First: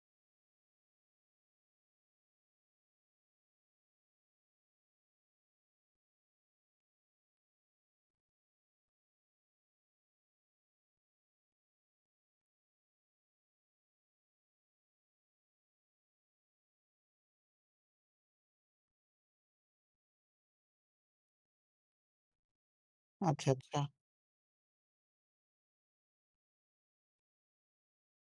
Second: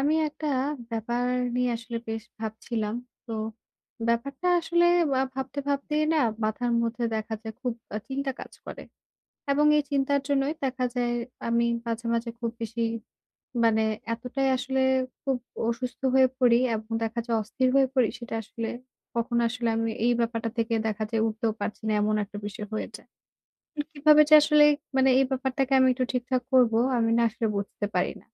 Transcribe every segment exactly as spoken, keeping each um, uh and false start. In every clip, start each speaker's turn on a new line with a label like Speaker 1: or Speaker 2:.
Speaker 1: আমি একটা ব্যাপার নিয়ে আসলে বেশ ভাবছিলাম। তো ব্যাপারটা আসলে আ ভাবতে, ভাবতেই না মাথার মধ্যে দেখা যায় খুব আ চিন্তা কাজ করে। এবং এই চিন্তার জন্যই দেখা যায় আমি মাঝে, মাঝে খুব বেশি মানে এতটাই আসলে খুব অসুস্থ হয়ে পড়ি এবং দেখা যায় অস্থির হয়ে পড়ি সেটা আসলে কখনো আসলে আমি এই ব্যাপারটা থেকে দেখা যায় উঠতেও পারছি না, এমন একটা বিষয় হয়েছে।
Speaker 2: আচ্ছা, আচ্ছা।
Speaker 1: কিভাবে যে আসলে মানে এই ব্যাপারটাকে আমি একটু ঠিকঠাক করব, আমি না আসলে বুঝতে পারি না।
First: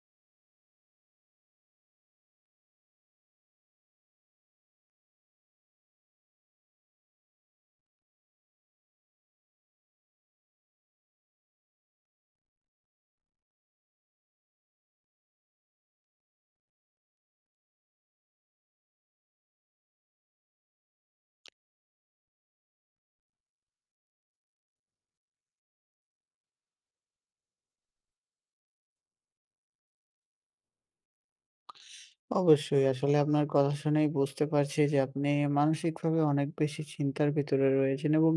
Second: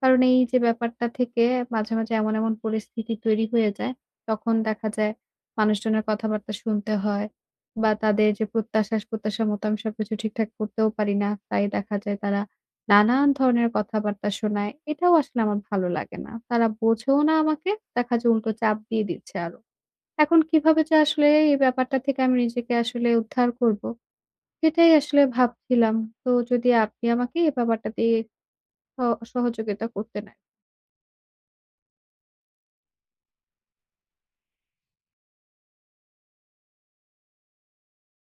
Speaker 1: কারণ এই যে ব্যাপারটা থেকে মাঝে, মাঝে এমন, এমন পরিস্থিতি তৈরি হয়ে যায়, তখন দেখা যায় মানুষজনের কথাবার্তা শুনতে হয় বা তাদের যে প্রত্যাশা, প্রত্যাশা মতো আমি সবকিছু ঠিকঠাক করতেও পারি না। তাই দেখা যায় তারা নানান ধরনের কথাবার্তা শোনায়। এটাও আসলে আমার ভালো লাগে না। তারা বোঝেও না আমাকে, দেখা যায় উল্টো চাপ দিয়ে দিচ্ছে আরো। এখন কিভাবে যে আসলে এই ব্যাপারটা থেকে আমি নিজেকে আসলে উদ্ধার করব? সেটাই আসলে ভাবছিলাম। তো যদি আপনি আমাকে এই ব্যাপারটাতে স সহযোগিতা করতেন আর কি।
Speaker 2: অবশ্যই আসলে আপনার কথা শুনেই বুঝতে পারছি যে আপনি মানসিকভাবে অনেক বেশি চিন্তার ভিতরে রয়েছেন এবং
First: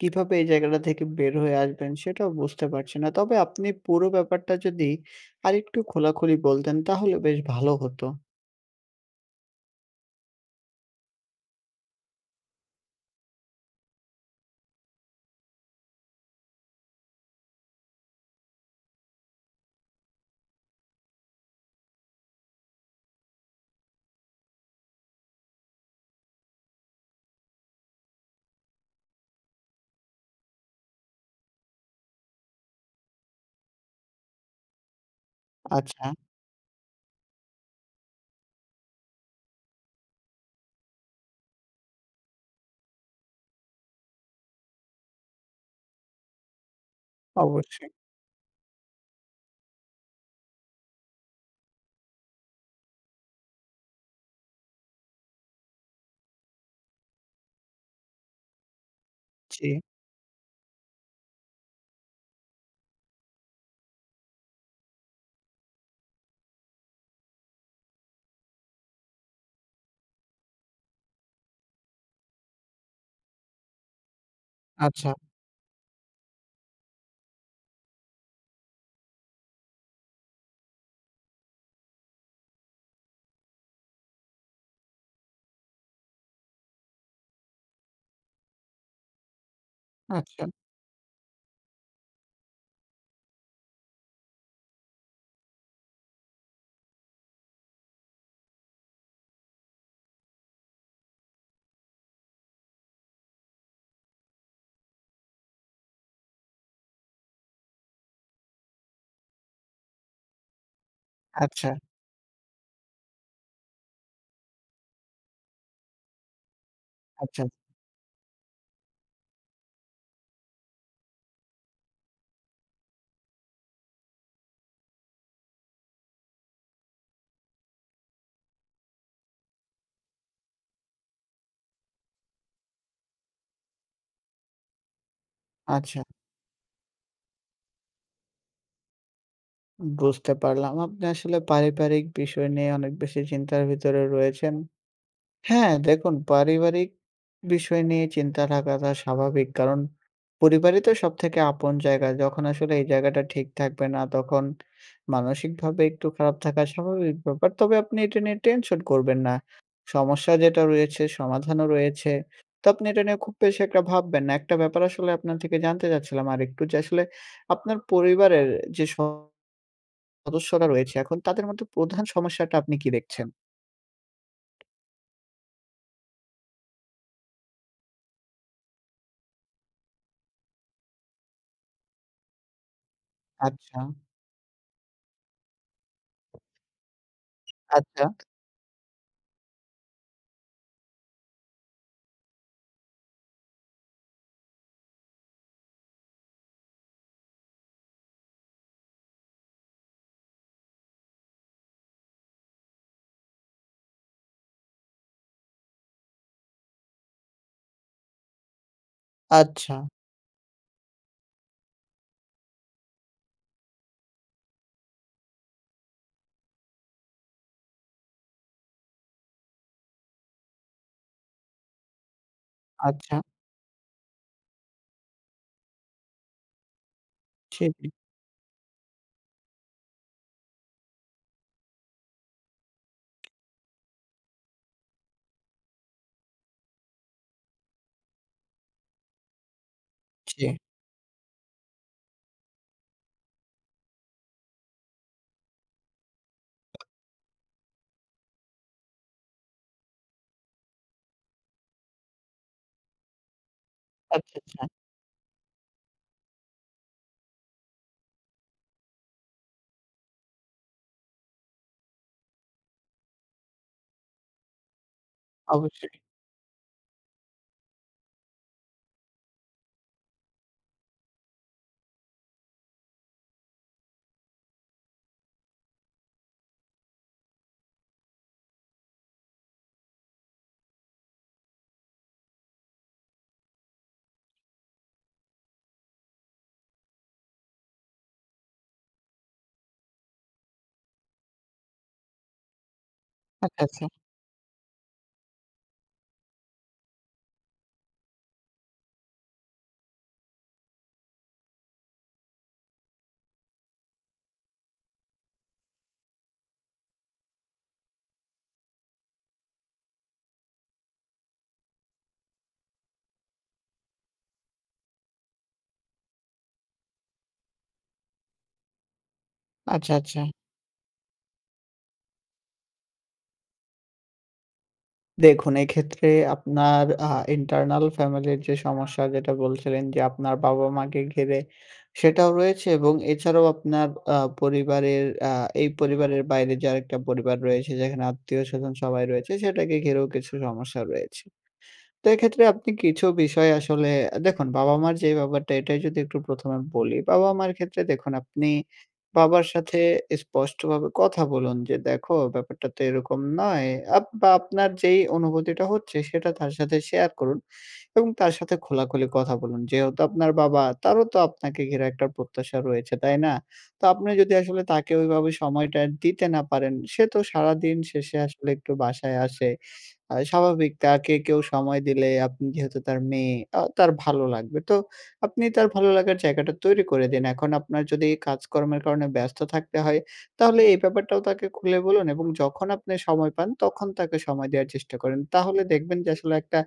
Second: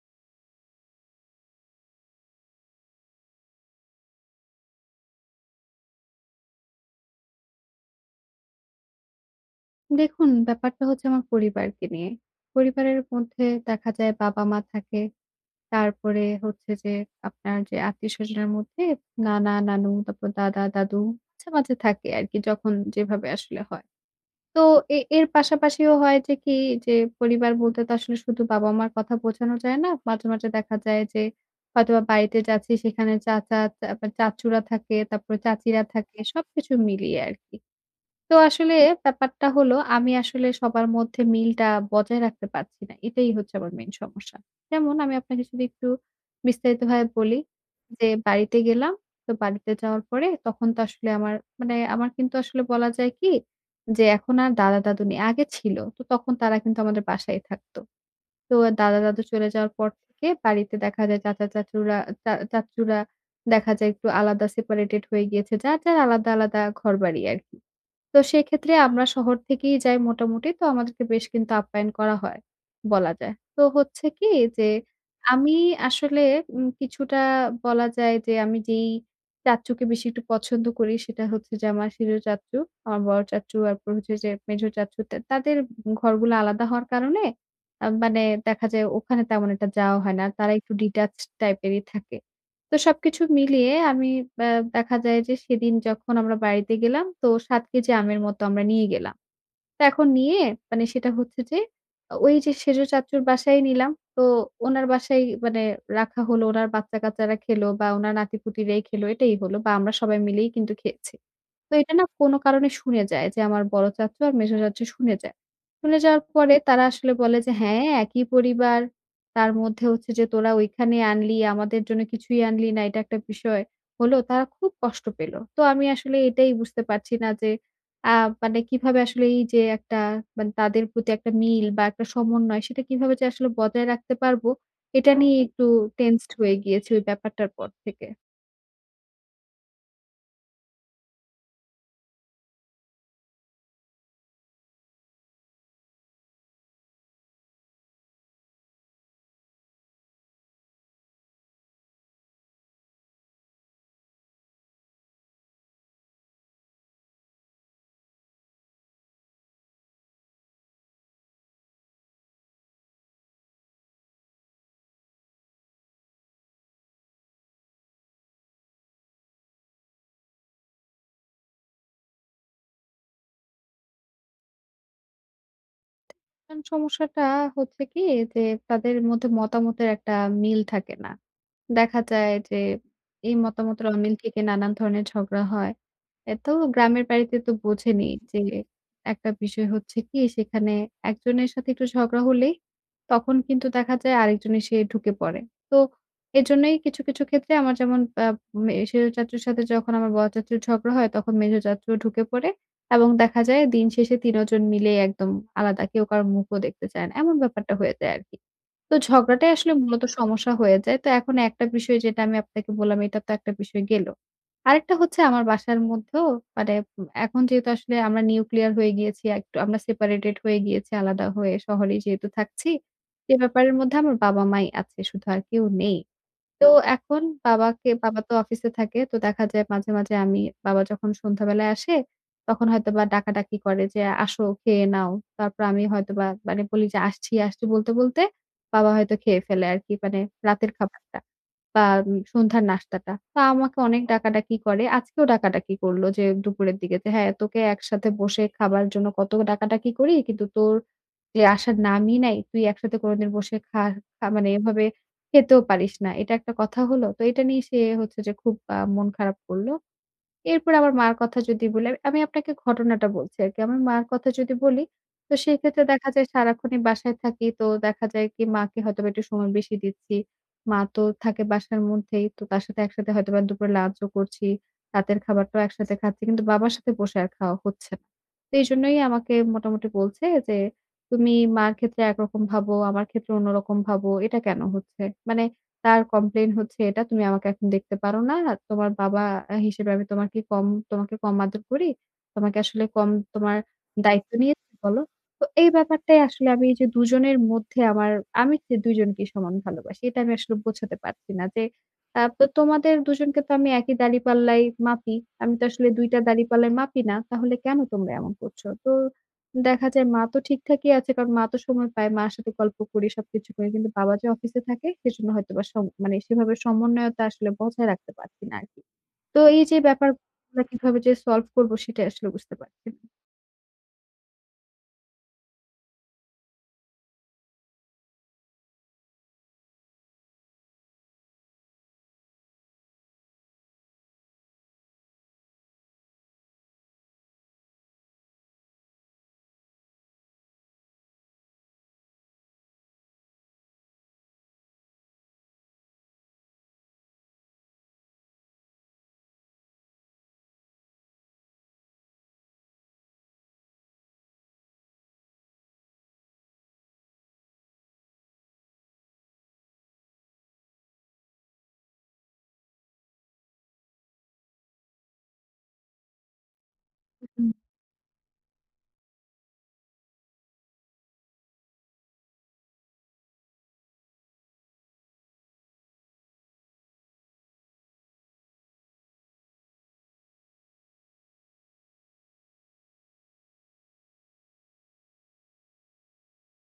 Speaker 2: কিভাবে এই জায়গাটা থেকে বের হয়ে আসবেন সেটাও বুঝতে পারছি না। তবে আপনি পুরো ব্যাপারটা যদি আরেকটু খোলাখুলি বলতেন তাহলে বেশ ভালো হতো।
Speaker 1: দেখুন ব্যাপারটা হচ্ছে আমার পরিবারকে নিয়ে। পরিবারের মধ্যে দেখা যায় বাবা-মা থাকে। তারপরে হচ্ছে যে আপনার যে আত্মীয়স্বজনের মধ্যে নানা, নানু, তারপর দাদা, দাদু মাঝে, মাঝে থাকে আরকি, যখন যেভাবে আসলে হয়। তো এ এর পাশাপাশিও হয় যে কি, যে পরিবার বলতে তো আসলে শুধু বাবা-মার কথা বোঝানো যায় না। মাঝে, মাঝে দেখা যায় যে হয়তোবা বাড়িতে যাচ্ছি সেখানে চাচা, তারপর চাচুরা থাকে, তারপরে চাচিরা
Speaker 2: আচ্ছা,
Speaker 1: থাকে, সবকিছু মিলিয়ে আরকি। তো আসলে ব্যাপারটা হলো আমি আসলে সবার মধ্যে মিলটা বজায় রাখতে পারছি না। এটাই হচ্ছে আমার মেইন সমস্যা। যেমন আমি আপনাকে যদি একটু বিস্তারিতভাবে বলি
Speaker 2: অবশ্যই।
Speaker 1: যে বাড়িতে গেলাম। তো বাড়িতে যাওয়ার পরে তখন তো আসলে আমার মানে আমার কিন্তু আসলে বলা যায় কি, যে এখন আর দাদা-দাদু নেই। আগে ছিল। তো তখন তারা কিন্তু আমাদের বাসায় থাকতো। তো দাদা-দাদু চলে
Speaker 2: জি।
Speaker 1: যাওয়ার পর থেকে বাড়িতে দেখা যায় চাচা-চাচুরা চা চাচ্চুরা দেখা যায় একটু আলাদা, সেপারেটেড হয়ে গিয়েছে। যার, যার আলাদা, আলাদা ঘরবাড়ি আরকি। তো সেক্ষেত্রে আমরা শহর থেকেই যাই মোটামুটি। তো আমাদেরকে বেশ কিন্তু আপ্যায়ন করা হয়, বলা যায়। তো হচ্ছে কি যে
Speaker 2: আচ্ছা,
Speaker 1: আমি আসলে উম কিছুটা বলা যায় যে আমি যেই চাচ্চুকে বেশি একটু পছন্দ করি সেটা হচ্ছে যে আমার শিশু চাচ্চু, আমার বড় চাচ্চু, তারপর হচ্ছে যে মেঝো চাচ্চু, তা তাদের ঘরগুলো আলাদা হওয়ার কারণে আ মানে দেখা যায় ওখানে তেমন একটা যাওয়া হয় না।
Speaker 2: আচ্ছা,
Speaker 1: তারা একটু ডিট্যাচড টাইপেরই থাকে। তো সবকিছু মিলিয়ে আমি আ দেখা যায় যে সেদিন যখন আমরা বাড়িতে গেলাম তো সাত কেজি আমের মতো আমরা নিয়ে গেলাম। তো এখন নিয়ে মানে সেটা হচ্ছে যে ওই যে সেজ চাচ্চুর বাসায় নিলাম। তো উনার বাসায় মানে রাখা হলো। উনার বাচ্চা-কাচ্চারা খেলো বা উনার নাতি-পুতিরাই খেলো এটাই হলো, বা আমরা সবাই মিলেই কিন্তু খেয়েছি।
Speaker 2: আচ্ছা,
Speaker 1: তো এটা না কোনো কারণে শুনে যায় যে আমার বড় চাচ্চু আর মেঝো চাচ্চু শুনে যায়। শুনে যাওয়ার পরে তারা আসলে বলে
Speaker 2: আচ্ছা,
Speaker 1: যে, "হ্যাঁ, একই পরিবার। তার মধ্যে হচ্ছে যে তোরা ওইখানে আনলি, আমাদের জন্য কিছুই আনলি না। এটা একটা বিষয় হলো।" তারা খুব কষ্ট পেল। তো আমি আসলে এটাই বুঝতে পারছি না যে আ মানে কিভাবে আসলে এই যে একটা মানে তাদের প্রতি একটা মিল বা একটা সমন্বয় সেটা কিভাবে যে আসলে বজায় রাখতে পারবো, এটা নিয়ে একটু
Speaker 2: আচ্ছা।
Speaker 1: টেনসড হয়ে গিয়েছি ওই ব্যাপারটার পর থেকে।
Speaker 2: বুঝতে পারলাম। আপনি আসলে পারিবারিক বিষয় নিয়ে অনেক বেশি চিন্তার ভিতরে রয়েছেন। হ্যাঁ, দেখুন, পারিবারিক বিষয় নিয়ে চিন্তা থাকাটা স্বাভাবিক। কারণ পরিবারই তো সবথেকে আপন জায়গা। যখন আসলে এই জায়গাটা ঠিক থাকবে না, তখন মানসিকভাবে একটু খারাপ থাকা স্বাভাবিক ব্যাপার। তবে আপনি এটা নিয়ে টেনশন করবেন না। সমস্যা যেটা রয়েছে, সমাধানও রয়েছে। তো আপনি এটা নিয়ে খুব বেশি একটা ভাববেন না। একটা ব্যাপার আসলে আপনার থেকে জানতে চাচ্ছিলাম আরেকটু, যে আসলে আপনার পরিবারের যে সদস্যরা রয়েছে এখন তাদের মধ্যে প্রধান সমস্যাটা আপনি কি দেখছেন?
Speaker 1: এখন সমস্যাটা হচ্ছে কি, যে তাদের মধ্যে মতামতের একটা মিল থাকে না। দেখা যায় যে এই
Speaker 2: আচ্ছা,
Speaker 1: মতামতের অমিল থেকে নানান ধরনের ঝগড়া হয়। এ তো গ্রামের বাড়িতে তো
Speaker 2: আচ্ছা,
Speaker 1: বোঝেনি যে একটা বিষয় হচ্ছে কি, সেখানে একজনের সাথে একটু ঝগড়া হলেই তখন কিন্তু দেখা যায় আরেকজন এসে ঢুকে পড়ে। তো এজন্যই কিছু, কিছু ক্ষেত্রে আমার যেমন আ মে সেজ চাচুর সাথে যখন আমার বড় চাচুর ঝগড়া হয় তখন মেজ চাচুও ঢুকে পড়ে। এবং দেখা যায় দিন শেষে তিন ও জন মিলে একদম আলাদা, কেউ কারো মুখও দেখতে চায় না। এমন ব্যাপারটা হয়ে যায় আরকি। তো ঝগড়াটাই আসলে
Speaker 2: আচ্ছা।
Speaker 1: মূলত সমস্যা হয়ে যায়। তো এখন একটা বিষয় যেটা আমি আপনাকে বললাম, এটা তো একটা বিষয় গেল। আরেকটা হচ্ছে আমার বাসার মধ্যেও মানে উম এখন যেহেতু আসলে আমরা নিউক্লিয়ার হয়ে গিয়েছি, একটু আমরা সেপারেটেড হয়ে গিয়েছি আলাদা হয়ে শহরেই যেহেতু থাকছি।
Speaker 2: আচ্ছা।
Speaker 1: সে ব্যাপারের মধ্যে আমার বাবা-মাই আছে, শুধু আর কেউ নেই। তো এখন
Speaker 2: জি, জি,
Speaker 1: বাবাকে বাবা তো অফিসে থাকে। তো দেখা যায় মাঝে, মাঝে আমি বাবা যখন সন্ধ্যাবেলায় আসে, তখন হয়তোবা ডাকাডাকি করে যে, "আসো খেয়ে নাও।" তারপর আমি হয়তোবা মানে বলি যে, "আসছি, আসছি" বলতে, বলতে বাবা হয়তো খেয়ে ফেলে আরকি, মানে
Speaker 2: জি।
Speaker 1: রাতের খাবারটা বা উম সন্ধ্যার নাস্তাটা। তো আমাকে অনেক ডাকাডাকি করে। আজকেও ডাকাডাকি করল যে দুপুরের দিকে যে, "হ্যাঁ, তোকে একসাথে বসে খাবার জন্য কত ডাকাডাকি করি। কিন্তু তোর যে আসার নামই নাই। তুই একসাথে কোনদিন বসে খা খা
Speaker 2: আচ্ছা,
Speaker 1: মানে
Speaker 2: আচ্ছা।
Speaker 1: এভাবে খেতেও পারিস না। এটা একটা কথা হলো।" তো এটা নিয়ে সে হচ্ছে যে খুব আ মন খারাপ করল। এরপরে আমার মার কথা যদি বলি, আমি আপনাকে ঘটনাটা বলছি আরকি। আমার মার কথা যদি বলি, তো সেই ক্ষেত্রে
Speaker 2: অবশ্যই।
Speaker 1: দেখা যায় সারাক্ষণই বাসায় থাকি। তো দেখা যায় কি মাকে হয়তোবা একটু সময় বেশি দিচ্ছি। মা তো থাকে বাসার মধ্যেই। তো তার সাথে একসাথে হয়তোবা দুপুরে লাঞ্চও করছি। রাতের খাবারটাও একসাথে খাচ্ছি। কিন্তু বাবার সাথে বসে আর খাওয়া হচ্ছে না। তো এইজন্যই আমাকে মোটামুটি বলছে যে, "তুমি মার ক্ষেত্রে একরকম ভাবো, আমার ক্ষেত্রে অন্যরকম ভাবো। এটা কেন হচ্ছে?" মানে তার কমপ্লেইন হচ্ছে এটা, "তুমি আমাকে এখন দেখতে পারো না। তোমার বাবা আ হিসেবে আমি তোমাকে কম তোমাকে কম আদর করি। তোমাকে আসলে কম তোমার
Speaker 2: আচ্ছা, আচ্ছা।
Speaker 1: দায়িত্ব নিয়েছি বলো।" তো এই ব্যাপারটাই আসলে আমি এই যে দুজনের মধ্যে আমার আমি যে দুইজনকেই সমান ভালোবাসি। এটা আমি আসলে বোঝাতে পারছি না যে, আ তো তোমাদের দুজনকে তো আমি একই দাঁড়িপাল্লায় মাপি। আমি তো আসলে দুই টা দাঁড়িপাল্লায় মাপি না। তাহলে কেন তোমরা এমন করছো? তো দেখা যায় মা তো ঠিকঠাকই আছে। কারণ মা তো সময় পায়। মার সাথে গল্প করি, সবকিছু করি। কিন্তু বাবা যে অফিসে থাকে সেজন্য হয়তোবা সম মানে সেভাবে সমন্বয়তা আসলে বজায় রাখতে পারছি না আরকি। তো এই যে
Speaker 2: আচ্ছা, আচ্ছা।
Speaker 1: ব্যাপারগুলা কিভাবে যে সলভ করব সেটাই আসলে বুঝতে পারছি না।
Speaker 2: দেখুন, এক্ষেত্রে আপনার আ ইন্টারনাল ফ্যামিলির যে সমস্যা যেটা বলছিলেন, যে আপনার বাবা-মাকে ঘিরে, সেটাও রয়েছে এবং এছাড়াও আপনার আ পরিবারের, আ এই পরিবারের বাইরে যে আরেকটা পরিবার রয়েছে যেখানে আত্মীয়স্বজন সবাই রয়েছে, সেটাকে ঘিরেও কিছু সমস্যা রয়েছে। তো এক্ষেত্রে আপনি কিছু বিষয় আসলে, দেখুন, বাবা-মার যে ব্যাপারটা, এটাই যদি একটু প্রথম এ বলি। বাবা-মার ক্ষেত্রে দেখুন, আপনি বাবার সাথে স্পষ্টভাবে কথা বলুন যে, "দেখো, ব্যাপারটা তো এরকম নয়।" আপ বা আপনার যেই অনুভূতিটা হচ্ছে সেটা তার সাথে শেয়ার করুন এবং তার সাথে খোলাখুলি কথা বলুন। যেহেতু আপনার বাবা, তারও তো আপনাকে ঘিরে একটা প্রত্যাশা রয়েছে, তাই না? তো আপনি যদি আসলে তাকে ওইভাবে সময়টা দিতে না পারেন, সে তো
Speaker 1: হুম।
Speaker 2: সারাদিন শেষে আসলে একটু বাসায় আসে। আ স্বাভাবিক, তাকে কেউ সময় দিলে, আপনি যেহেতু তার মেয়ে, আ তার ভালো লাগবে। তো আপনি তার ভালো লাগার জায়গাটা তৈরি করে দিন। এখন আপনার যদি কাজকর্মের কারণে ব্যস্ত থাকতে হয়, তাহলে এই ব্যাপারটাও তাকে খুলে বলুন এবং যখন আপনি সময় পান তখন তাকে সময় দেওয়ার চেষ্টা করেন। তাহলে দেখবেন যে আসলে একটা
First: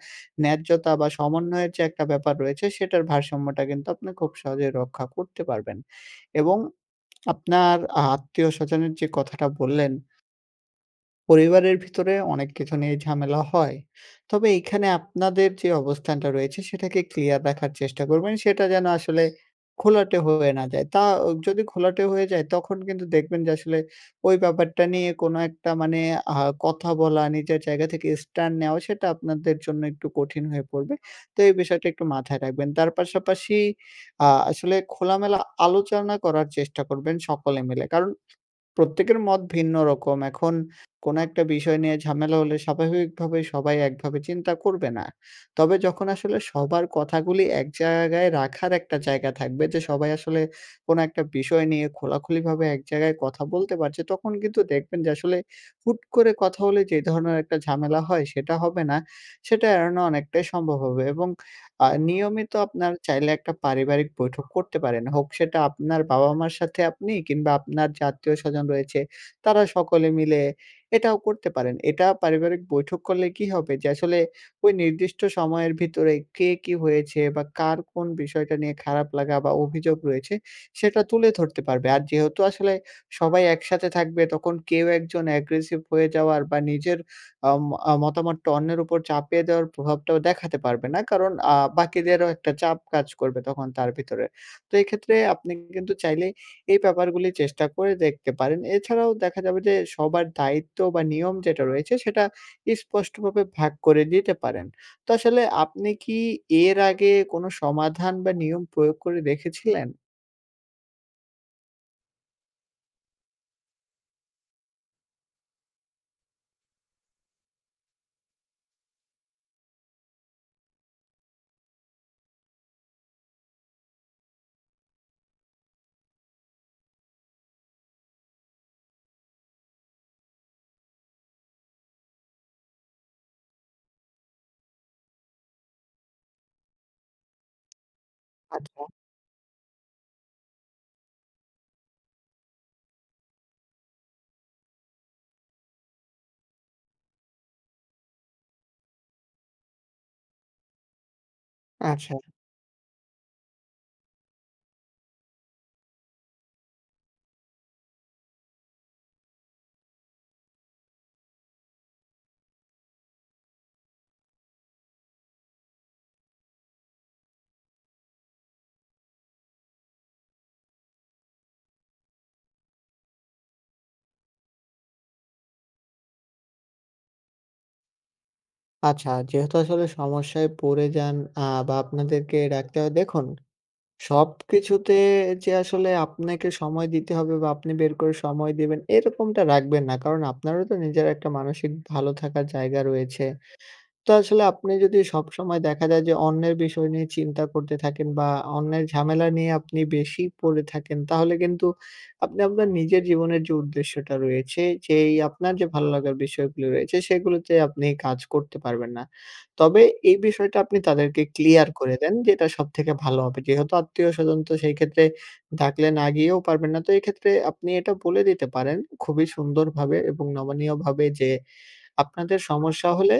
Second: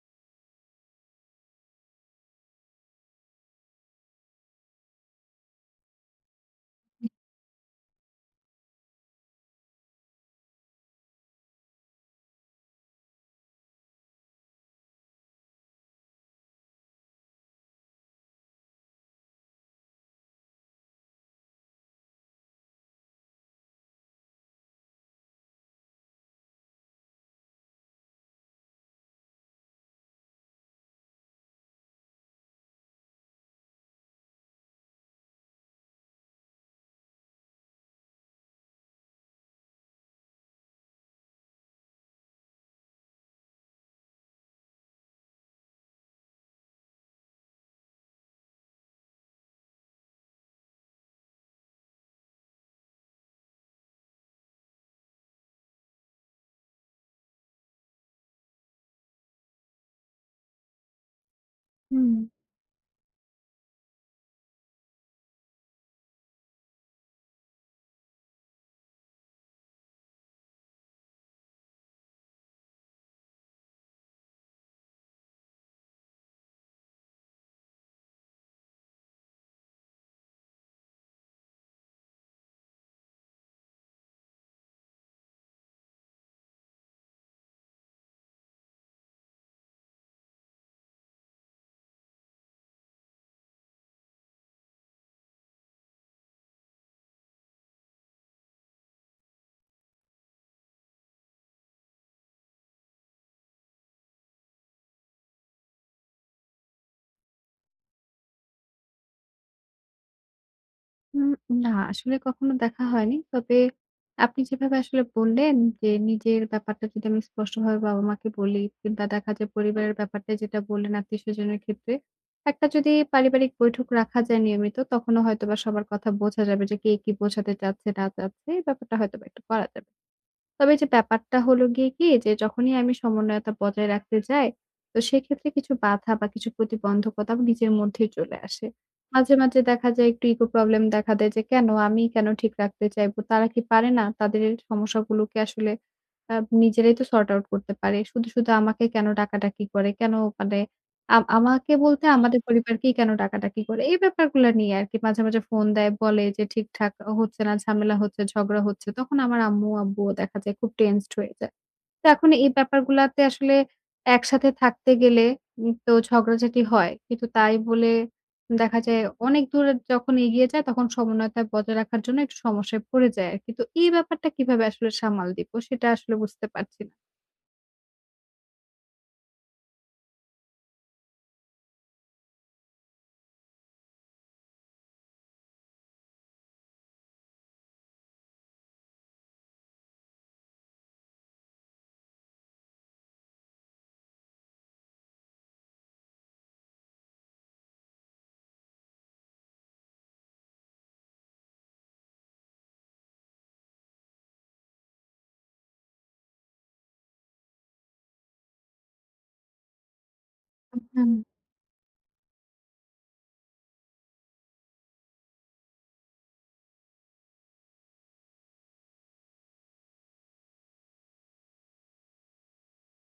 Speaker 2: ন্যায্যতা বা সমন্বয়ের যে একটা ব্যাপার রয়েছে, সেটার ভারসাম্যটা কিন্তু আপনি খুব সহজেই রক্ষা করতে পারবেন। এবং আপনার আত্মীয়-স্বজনের যে কথাটা বললেন, পরিবারের ভিতরে অনেক কিছু নিয়ে ঝামেলা হয়। তবে এইখানে আপনাদের যে অবস্থানটা রয়েছে সেটাকে ক্লিয়ার রাখার চেষ্টা করবেন। সেটা যেন আসলে ঘোলাটে হয়ে না যায়। তা যদি ঘোলাটে হয়ে যায়, তখন কিন্তু দেখবেন যে আসলে ওই ব্যাপারটা নিয়ে কোনো একটা মানে আ কথা বলা, নিজের জায়গা থেকে স্ট্যান্ড নেওয়া, সেটা আপনাদের জন্য একটু কঠিন হয়ে পড়বে। তো এই বিষয়টা একটু মাথায় রাখবেন। তার পাশাপাশি আ আসলে খোলামেলা আলোচনা করার চেষ্টা করবেন সকলে মিলে। কারণ প্রত্যেকের মত ভিন্ন রকম। এখন কোনো একটা বিষয় নিয়ে ঝামেলা হলে স্বাভাবিকভাবে সবাই একভাবে চিন্তা করবে না। তবে যখন আসলে সবার কথাগুলি এক জায়গায় রাখার একটা জায়গা থাকবে, যে সবাই আসলে কোনো একটা বিষয় নিয়ে খোলাখুলিভাবে এক জায়গায় কথা বলতে পারছে, তখন কিন্তু দেখবেন যে আসলে হুট করে কথা হলে যে ধরনের একটা ঝামেলা হয় সেটা হবে না, সেটা এড়ানো অনেকটাই সম্ভব হবে এবং আ
Speaker 1: হুম,
Speaker 2: নিয়মিত আপনার চাইলে একটা পারিবারিক বৈঠক করতে পারেন। হোক সেটা আপনার বাবা-মার সাথে আপনি, কিংবা আপনার যে আত্মীয়স্বজন রয়েছে তারা সকলে মিলে, এটাও করতে পারেন। এটা পারিবারিক বৈঠক করলে কি হবে, যে আসলে ওই নির্দিষ্ট সময়ের ভিতরে কে কি হয়েছে বা কার কোন বিষয়টা নিয়ে খারাপ লাগা বা অভিযোগ রয়েছে, সেটা তুলে ধরতে পারবে। আর যেহেতু আসলে সবাই একসাথে থাকবে, তখন কেউ একজন অ্যাগ্রেসিভ হয়ে যাওয়ার বা নিজের আম আ মতামতটা অন্যের উপর চাপিয়ে দেওয়ার প্রভাবটাও দেখাতে পারবে না। কারণ আ বাকিদেরও একটা চাপ কাজ করবে তখন তার ভিতরে। তো এক্ষেত্রে আপনি কিন্তু চাইলে এই ব্যাপারগুলি চেষ্টা করে দেখতে পারেন। এছাড়াও দেখা যাবে যে সবার দায়িত্ব বা নিয়ম যেটা রয়েছে সেটা স্পষ্টভাবে ভাগ করে দিতে পারেন। তো আসলে আপনি কি এর আগে কোনো সমাধান বা নিয়ম প্রয়োগ করে দেখেছিলেন?
Speaker 1: উম না আসলে কখনো দেখা হয়নি। তবে আপনি যেভাবে আসলে বললেন যে, নিজের ব্যাপারটা যদি আমি স্পষ্টভাবে বাবা-মাকে বলি কিংবা দেখা যায় পরিবারের ব্যাপারটা যেটা বললেন আত্মীয়স্বজনের ক্ষেত্রে, একটা যদি পারিবারিক বৈঠক রাখা যায় নিয়মিত তখনও হয়তোবা সবার কথা বোঝা যাবে যে, কে কি বোঝাতে চাচ্ছে না চাচ্ছে। এই ব্যাপারটা হয়তোবা একটু করা যাবে। তবে যে ব্যাপারটা হলো গিয়ে কি, যে যখনই আমি সমন্বয়তা বজায় রাখতে যাই, তো সেক্ষেত্রে কিছু বাধা বা কিছু প্রতিবন্ধকতা নিজের মধ্যেই চলে আসে।
Speaker 2: আচ্ছা।
Speaker 1: মাঝে, মাঝে দেখা যায় একটু ইগো প্রবলেম দেখা দেয় যে কেন আমি কেন ঠিক রাখতে চাইবো? তারা কি পারে না? তাদের এই সমস্যাগুলোকে আসলে আ নিজেরাই তো সর্ট আউট করতে পারে। শুধু, শুধু আমাকে কেন ডাকাডাকি করে? কেন মানে আম আমাকে বলতে
Speaker 2: আচ্ছা,
Speaker 1: আমাদের পরিবারকেই কেন ডাকাডাকি করে? এই ব্যাপারগুলা নিয়ে আরকি মাঝে, মাঝে ফোন দেয়, বলে যে ঠিকঠাক হচ্ছে না, ঝামেলা হচ্ছে, ঝগড়া হচ্ছে। তখন আমার আম্মু, আব্বুও দেখা যায় খুব টেনসড হয়ে যায়। তো এখন এই ব্যাপারগুলাতে আসলে একসাথে থাকতে গেলে উম তো ঝগড়াঝাটি হয়। কিন্তু তাই বলে দেখা যায় অনেক দূরে যখন এগিয়ে যায় তখন সমন্বয়তা বজায় রাখার জন্য একটু সমস্যায় পড়ে যায় আরকি। তো এই ব্যাপারটা কিভাবে আসলে সামাল দিব সেটা আসলে বুঝতে পারছি না।
Speaker 2: আচ্ছা, যেহেতু আসলে সমস্যায় পড়ে যান আ বা আপনাদেরকে রাখতে হয়, দেখুন, সবকিছুতে যে আসলে আপনাকে সময় দিতে হবে বা আপনি বের করে সময় দিবেন, এরকমটা রাখবেন না। কারণ আপনারও তো নিজের একটা মানসিক ভালো থাকার জায়গা রয়েছে। তো আসলে আপনি যদি সবসময় দেখা যায় যে অন্যের বিষয় নিয়ে চিন্তা করতে থাকেন বা অন্যের ঝামেলা নিয়ে আপনি বেশি পড়ে থাকেন, তাহলে কিন্তু আপনি আপনার নিজের জীবনের যে উদ্দেশ্যটা রয়েছে, যেই আপনার যে ভালো লাগার বিষয়গুলো রয়েছে সেগুলোতে আপনি কাজ করতে পারবেন না। তবে এই বিষয়টা আপনি
Speaker 1: হুম।
Speaker 2: তাদেরকে ক্লিয়ার করে দেন, যেটা সবথেকে ভালো হবে। যেহেতু আত্মীয়স্বজন তো সেই ক্ষেত্রে ডাকলে না গিয়েও পারবেন না। তো এক্ষেত্রে আপনি এটা বলে দিতে পারেন খুবই সুন্দরভাবে এবং নমনীয়ভাবে যে, আপনাদের সমস্যা হলে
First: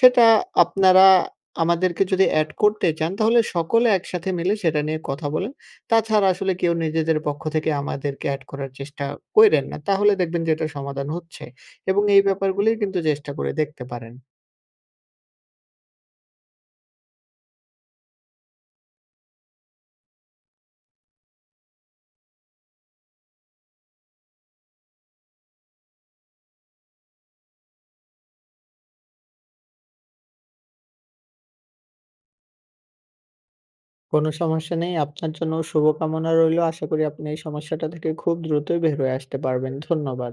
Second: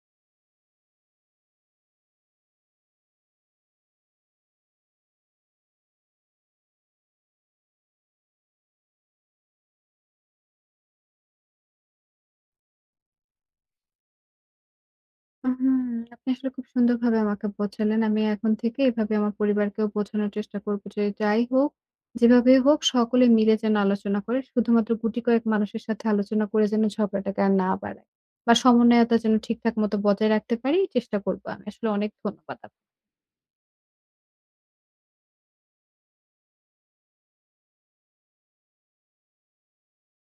Speaker 2: সেটা আপনারা আমাদেরকে যদি এড করতে চান, তাহলে সকলে একসাথে মিলে সেটা নিয়ে কথা বলেন। তাছাড়া আসলে কেউ নিজেদের পক্ষ থেকে আমাদেরকে এড করার চেষ্টা কইরেন না। তাহলে দেখবেন যে এটার সমাধান হচ্ছে, এবং এই ব্যাপারগুলি কিন্তু চেষ্টা করে দেখতে পারেন।
Speaker 1: হুম, আপনি আসলে খুব সুন্দরভাবে আমাকে বোঝালেন। আমি এখন থেকে এভাবে আমার পরিবারকেও বোঝানোর চেষ্টা করব যে, যাই হোক, যেভাবেই হোক সকলে মিলে যেন আলোচনা করে। শুধুমাত্র গুটি কয়েক মানুষের সাথে আলোচনা করে যেন ঝগড়াটাকে আর না বাড়ায়। বা সমন্বয়তা যেন ঠিকঠাক মতো বজায় রাখতে পারি, চেষ্টা করব আমি। আসলে অনেক ধন্যবাদ।
Speaker 2: কোনো সমস্যা নেই। আপনার জন্য শুভকামনা রইলো। আশা করি আপনি এই সমস্যাটা থেকে খুব দ্রুতই বের হয়ে আসতে পারবেন। ধন্যবাদ।